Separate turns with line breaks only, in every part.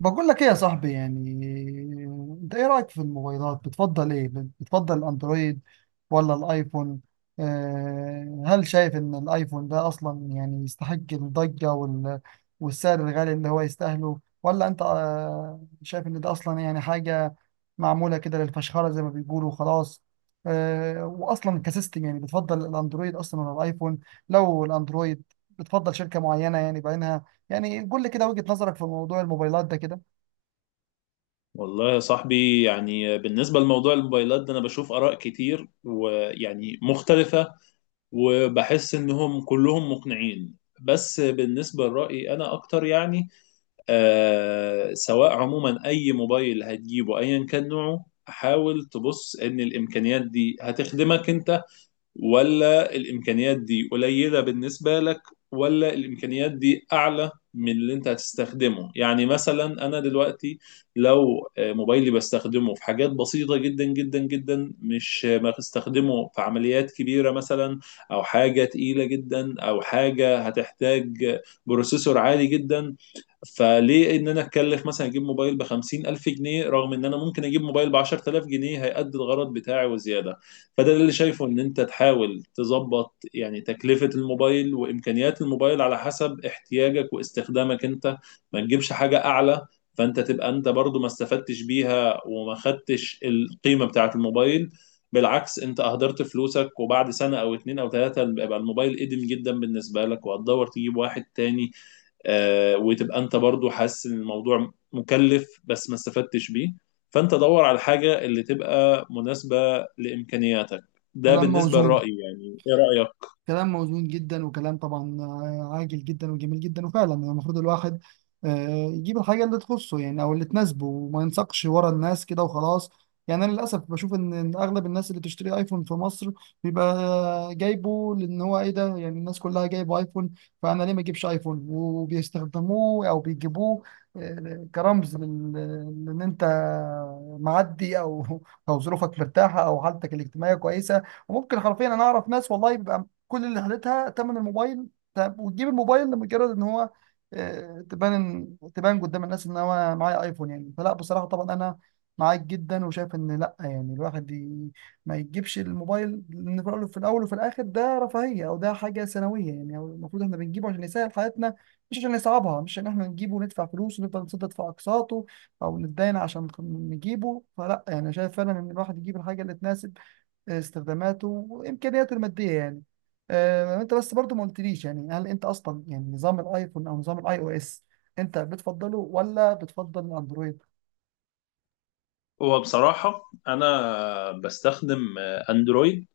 بقول لك ايه يا صاحبي؟ يعني انت ايه رأيك في الموبايلات؟ بتفضل ايه؟ بتفضل الاندرويد ولا الايفون؟ هل شايف ان الايفون ده اصلا يعني يستحق الضجة والسعر الغالي اللي هو يستاهله، ولا انت شايف ان ده اصلا يعني حاجة معمولة كده للفشخرة زي ما بيقولوا خلاص؟ واصلا كسيستم يعني بتفضل الاندرويد اصلا ولا الايفون؟ لو الاندرويد، بتفضل شركة معينة يعني بعينها؟ يعني قول لي كده وجهة نظرك في موضوع الموبايلات ده كده.
والله يا صاحبي يعني بالنسبة لموضوع الموبايلات ده أنا بشوف آراء كتير ويعني مختلفة، وبحس إنهم كلهم مقنعين. بس بالنسبة لرأيي أنا أكتر، يعني سواء عموما أي موبايل هتجيبه أيا كان نوعه، حاول تبص إن الإمكانيات دي هتخدمك أنت، ولا الامكانيات دي قليله بالنسبه لك، ولا الامكانيات دي اعلى من اللي انت هتستخدمه. يعني مثلا انا دلوقتي لو موبايلي بستخدمه في حاجات بسيطه جدا جدا جدا، مش ما بستخدمه في عمليات كبيره مثلا، او حاجه تقيله جدا، او حاجه هتحتاج بروسيسور عالي جدا. فليه ان انا اتكلف مثلا اجيب موبايل ب 50,000 جنيه، رغم ان انا ممكن اجيب موبايل ب 10,000 جنيه هيأدي الغرض بتاعي وزياده؟ فده اللي شايفه، ان انت تحاول تظبط يعني تكلفة الموبايل وامكانيات الموبايل على حسب احتياجك واستخدامك انت. ما تجيبش حاجة اعلى، فانت تبقى انت برضو ما استفدتش بيها وما خدتش القيمة بتاعة الموبايل. بالعكس، انت اهدرت فلوسك، وبعد سنة او اتنين او تلاتة بيبقى الموبايل قديم جدا بالنسبة لك وهتدور تجيب واحد تاني. وتبقى انت برضو حاسس ان الموضوع مكلف بس ما استفدتش بيه. فانت دور على الحاجة اللي تبقى مناسبة لامكانياتك. ده
كلام
بالنسبة
موزون.
لرأيي، يعني ايه رأيك؟
كلام موزون جدا، وكلام طبعا عاجل جدا وجميل جدا. وفعلا يعني المفروض الواحد يجيب الحاجة اللي تخصه، يعني أو اللي تناسبه، وما ينساقش ورا الناس كده وخلاص. يعني أنا للأسف بشوف إن أغلب الناس اللي بتشتري أيفون في مصر بيبقى جايبه لأن هو إيه، ده يعني الناس كلها جايبه أيفون، فأنا ليه ما أجيبش أيفون؟ وبيستخدموه أو بيجيبوه كرمز لأن أنت معدي أو أو ظروفك مرتاحة أو حالتك الاجتماعية كويسة. وممكن حرفيا انا اعرف ناس والله بيبقى كل اللي خدتها تمن الموبايل. طب وتجيب الموبايل لمجرد ان هو تبان تبان قدام الناس ان هو معايا ايفون؟ يعني فلا، بصراحه طبعا انا معاك جدا، وشايف ان لا، يعني الواحد ما يجيبش الموبايل لان في الأول، في الأول وفي الاخر ده رفاهيه، او ده حاجه ثانويه. يعني أو المفروض احنا بنجيبه عشان يسهل حياتنا، مش عشان يصعبها، مش عشان احنا نجيبه وندفع فلوس ونفضل نسدد في اقساطه او نتداين عشان نجيبه. فلا يعني شايف فعلا ان الواحد يجيب الحاجه اللي تناسب استخداماته وامكانياته الماديه يعني. انت بس برضو ما قلتليش يعني هل انت اصلا يعني نظام الايفون او نظام الاي او اس انت بتفضله ولا بتفضل الاندرويد؟
هو بصراحة انا بستخدم اندرويد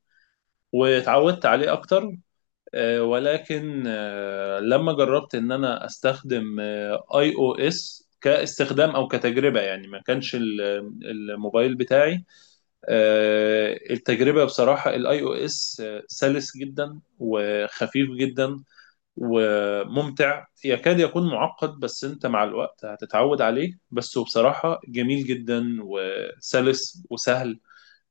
واتعودت عليه اكتر. ولكن لما جربت ان انا استخدم اي او اس كاستخدام او كتجربة، يعني ما كانش الموبايل بتاعي. التجربة بصراحة الاي او اس سلس جدا وخفيف جدا وممتع، يكاد يكون معقد، بس انت مع الوقت هتتعود عليه. بس هو بصراحة جميل جدا وسلس وسهل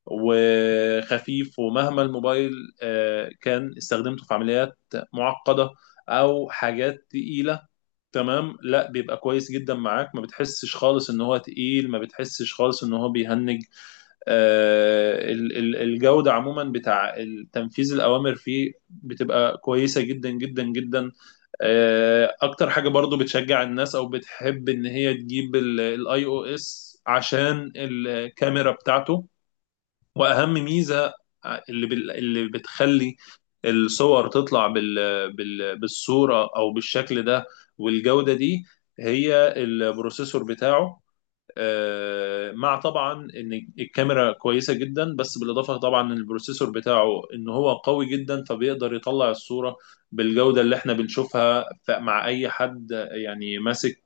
وخفيف. ومهما الموبايل كان استخدمته في عمليات معقدة او حاجات تقيلة، تمام، لا بيبقى كويس جدا معاك، ما بتحسش خالص ان هو تقيل، ما بتحسش خالص ان هو بيهنج. الجودة عموما بتاع تنفيذ الأوامر فيه بتبقى كويسة جدا جدا جدا. أكتر حاجة برضو بتشجع الناس أو بتحب إن هي تجيب الاي او اس عشان الكاميرا بتاعته. وأهم ميزة اللي بتخلي الصور تطلع بالصورة أو بالشكل ده والجودة دي، هي البروسيسور بتاعه. مع طبعا ان الكاميرا كويسه جدا، بس بالاضافه طبعا ان البروسيسور بتاعه ان هو قوي جدا، فبيقدر يطلع الصوره بالجوده اللي احنا بنشوفها مع اي حد يعني ماسك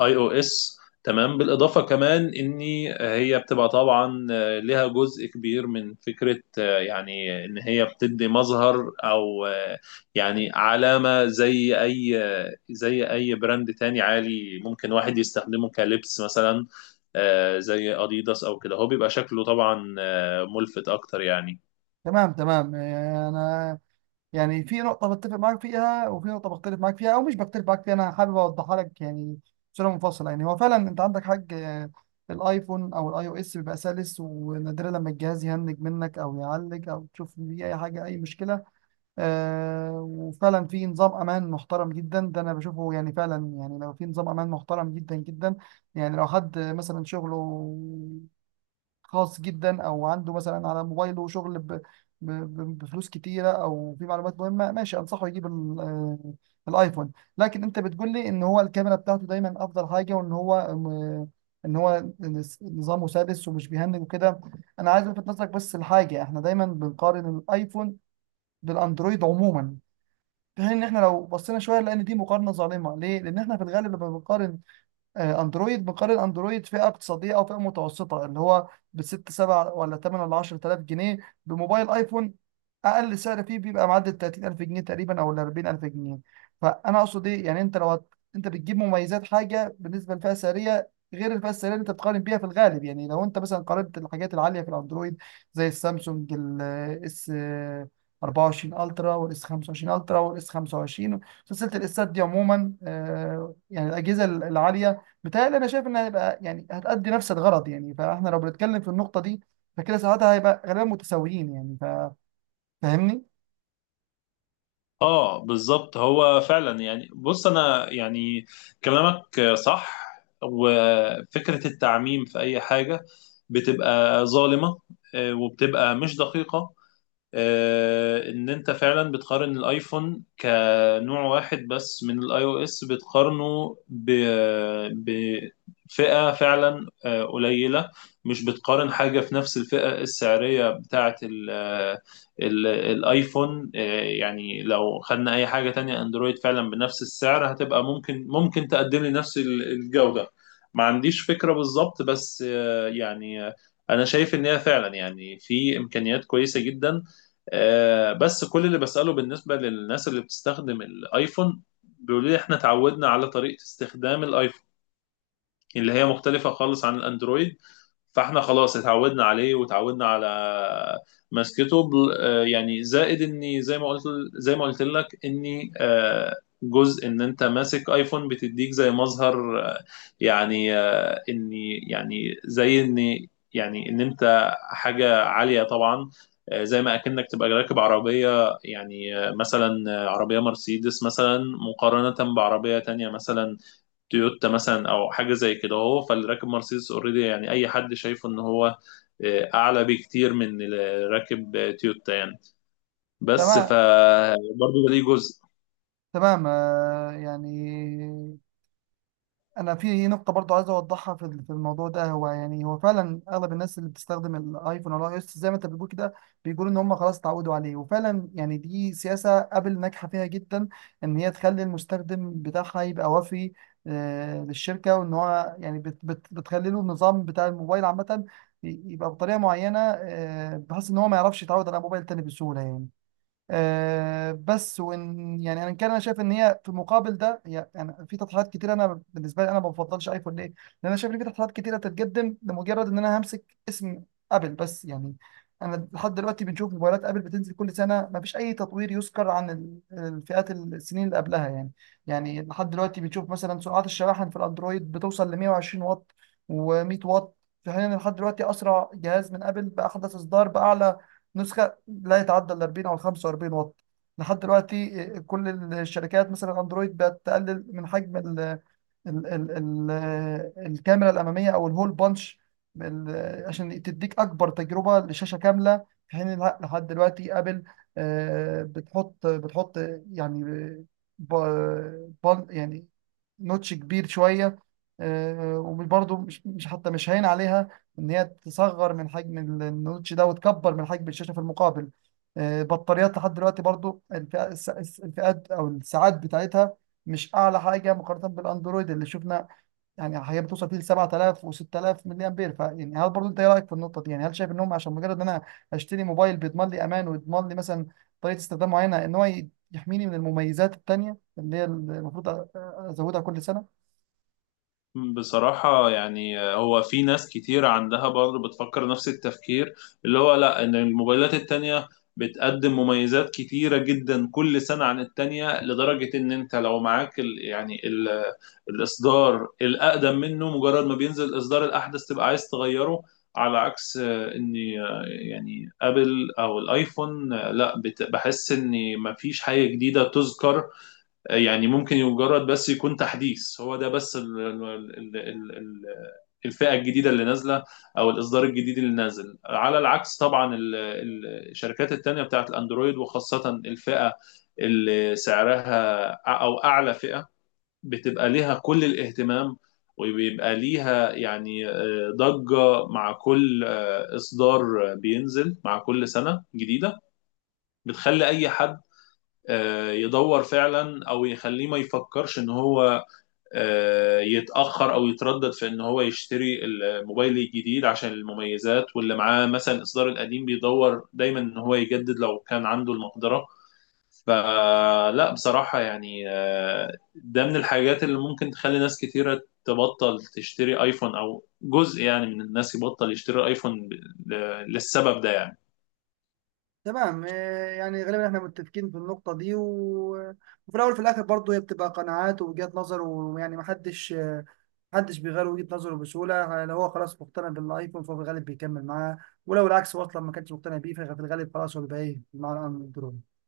اي او اس، تمام. بالاضافه كمان ان هي بتبقى طبعا ليها جزء كبير من فكره يعني ان هي بتدي مظهر او يعني علامه، زي اي براند تاني عالي ممكن واحد يستخدمه كلبس مثلا، زي اديداس او كده، هو بيبقى شكله طبعا ملفت اكتر يعني.
تمام تمام. انا يعني في نقطة بتفق معاك فيها، وفي نقطة بختلف معاك فيها، او مش بختلف معاك فيها، انا حابب اوضحها لك يعني بصورة منفصلة. يعني هو فعلا انت عندك حاج الايفون او الاي او اس بيبقى سلس، ونادرا لما الجهاز يهنج منك او يعلق او تشوف فيه اي حاجة اي مشكلة. وفعلا في نظام امان محترم جدا، ده انا بشوفه يعني فعلا، يعني لو في نظام امان محترم جدا جدا. يعني لو حد مثلا شغله خاص جدا، او عنده مثلا على موبايله شغل بفلوس كتيره، او في معلومات مهمه، ماشي انصحه يجيب الايفون. لكن انت بتقول لي ان هو الكاميرا بتاعته دايما افضل حاجه، وان هو ان هو نظامه سادس ومش بيهنج وكده. انا عايز الفت نظرك بس لحاجه: احنا دايما بنقارن الايفون بالاندرويد عموما، في حين ان احنا لو بصينا شويه، لان دي مقارنه ظالمه. ليه؟ لان احنا في الغالب لما بنقارن اندرويد، بقال الاندرويد فئه اقتصاديه او فئه متوسطه، اللي هو بست سبع ولا تمن ولا 10000 جنيه، بموبايل ايفون اقل سعر فيه بيبقى معدل 30000 جنيه تقريبا او ال 40000 جنيه. فانا اقصد ايه يعني؟ انت لو انت بتجيب مميزات حاجه بالنسبه للفئه السعريه غير الفئه السعريه اللي انت بتقارن بيها في الغالب. يعني لو انت مثلا قارنت الحاجات العاليه في الاندرويد زي السامسونج الاس 24 الترا والاس 25 الترا والاس 25، سلسله الاسات دي عموما يعني الاجهزه العاليه، بتهيألي انا شايف انها هيبقى يعني هتأدي نفس الغرض. يعني فاحنا لو بنتكلم في النقطة دي، فكده ساعتها هيبقى غالبا متساويين يعني. فاهمني؟
اه بالظبط، هو فعلا يعني بص انا يعني كلامك صح، وفكرة التعميم في اي حاجة بتبقى ظالمة وبتبقى مش دقيقة. ان انت فعلا بتقارن الايفون كنوع واحد بس من الاي او اس، بتقارنه بفئة فعلا قليلة. مش بتقارن حاجة في نفس الفئة السعرية بتاعة الايفون. يعني لو خدنا اي حاجة تانية اندرويد فعلا بنفس السعر، هتبقى ممكن تقدم لي نفس الجودة، ما عنديش فكرة بالظبط. بس انا شايف ان هي فعلا يعني في امكانيات كويسه جدا. بس كل اللي بسأله بالنسبة للناس اللي بتستخدم الايفون بيقولوا لي احنا اتعودنا على طريقة استخدام الايفون اللي هي مختلفة خالص عن الأندرويد، فاحنا خلاص اتعودنا عليه. وتعودنا على ماسكته يعني، زائد اني زي ما قلت زي ما قلت لك اني آه، جزء ان انت ماسك ايفون بتديك زي مظهر آه، يعني آه، اني يعني زي اني يعني ان انت حاجة عالية طبعا. زي ما اكنك تبقى راكب عربية، يعني مثلا عربية مرسيدس مثلا، مقارنة بعربية تانية مثلا تويوتا مثلا او حاجه زي كده. هو فاللي راكب مرسيدس اوريدي يعني اي حد شايفه ان هو اعلى بكتير من اللي راكب تويوتا يعني. بس
تمام
برضه ده ليه جزء.
تمام. يعني انا في نقطه برضو عايز اوضحها في في الموضوع ده. هو يعني هو فعلا اغلب الناس اللي بتستخدم الايفون او الاي اس زي ما انت بتقول كده، بيقولوا ان هم خلاص اتعودوا عليه. وفعلا يعني دي سياسه ابل ناجحه فيها جدا، ان هي تخلي المستخدم بتاعها يبقى وفي للشركه، وان هو يعني بت بت بتخلي له النظام بتاع الموبايل عامه يبقى بطريقه معينه، بحيث ان هو ما يعرفش يتعود على موبايل تاني بسهوله يعني. بس وان يعني انا كان انا شايف ان هي في مقابل ده هي يعني في تطلعات كتير. انا بالنسبه لي انا ما بفضلش ايفون، ليه؟ لان انا شايف ان في تطلعات كتيره تتقدم لمجرد ان انا همسك اسم ابل بس يعني. انا لحد دلوقتي بنشوف موبايلات ابل بتنزل كل سنه ما فيش اي تطوير يذكر عن الفئات السنين اللي قبلها يعني. يعني لحد دلوقتي بنشوف مثلا سرعات الشواحن في الاندرويد بتوصل ل 120 واط و100 واط، في حين ان لحد دلوقتي اسرع جهاز من ابل باحدث اصدار باعلى نسخه لا يتعدى ال 40 او ال 45 واط. لحد دلوقتي كل الشركات مثلا اندرويد بقت تقلل من حجم ال ال ال ال الكاميرا الاماميه او الهول بانش، عشان تديك اكبر تجربه لشاشه كامله، في حين إن لحد دلوقتي ابل بتحط يعني بان يعني نوتش كبير شويه. وبرضه حتى مش هين عليها ان هي تصغر من حجم النوتش ده وتكبر من حجم الشاشه في المقابل. بطاريات لحد دلوقتي برضو الفئات او الساعات بتاعتها مش اعلى حاجه مقارنه بالاندرويد اللي شفنا. يعني هي بتوصل فيه ل 7000 و6000 ملي امبير. فيعني هل برضو انت ايه رايك في النقطه دي؟ يعني هل شايف انهم عشان مجرد ان انا اشتري موبايل بيضمن لي امان، ويضمن لي مثلا طريقه استخدام معينه، ان هو يحميني من المميزات التانيه اللي هي المفروض ازودها كل سنه؟
بصراحة يعني هو في ناس كتير عندها برضه بتفكر نفس التفكير، اللي هو لا، ان الموبايلات التانية بتقدم مميزات كتيرة جدا كل سنة عن التانية، لدرجة ان انت لو معاك ال يعني ال الاصدار الاقدم منه، مجرد ما بينزل الاصدار الاحدث تبقى عايز تغيره. على عكس آه، ان آه، يعني ابل او الايفون لا، بحس ان مفيش حاجة جديدة تذكر. يعني ممكن مجرد بس يكون تحديث، هو ده بس ال ال ال ال ال الفئة الجديدة اللي نازلة أو الإصدار الجديد اللي نازل. على العكس طبعا الشركات التانية بتاعت الأندرويد، وخاصة الفئة اللي سعرها أو أعلى فئة، بتبقى ليها كل الاهتمام، وبيبقى ليها يعني ضجة مع كل إصدار بينزل مع كل سنة جديدة، بتخلي أي حد يدور فعلا او يخليه ما يفكرش ان هو يتاخر او يتردد في ان هو يشتري الموبايل الجديد عشان المميزات. واللي معاه مثلا الاصدار القديم بيدور دايما ان هو يجدد لو كان عنده المقدره. فلا بصراحه يعني ده من الحاجات اللي ممكن تخلي ناس كثيره تبطل تشتري ايفون، او جزء يعني من الناس يبطل يشتري ايفون للسبب ده يعني.
تمام. يعني غالبا احنا متفقين في النقطة دي وفي الأول وفي الآخر برضه هي بتبقى قناعات ووجهات نظر. ويعني محدش محدش بيغير وجهة نظره بسهولة. لو هو خلاص مقتنع بالآيفون فهو في الغالب بيكمل معاه، ولو العكس هو أصلا ما كانش مقتنع بيه ففي الغالب خلاص هو بيبقى إيه مع الأندرويد.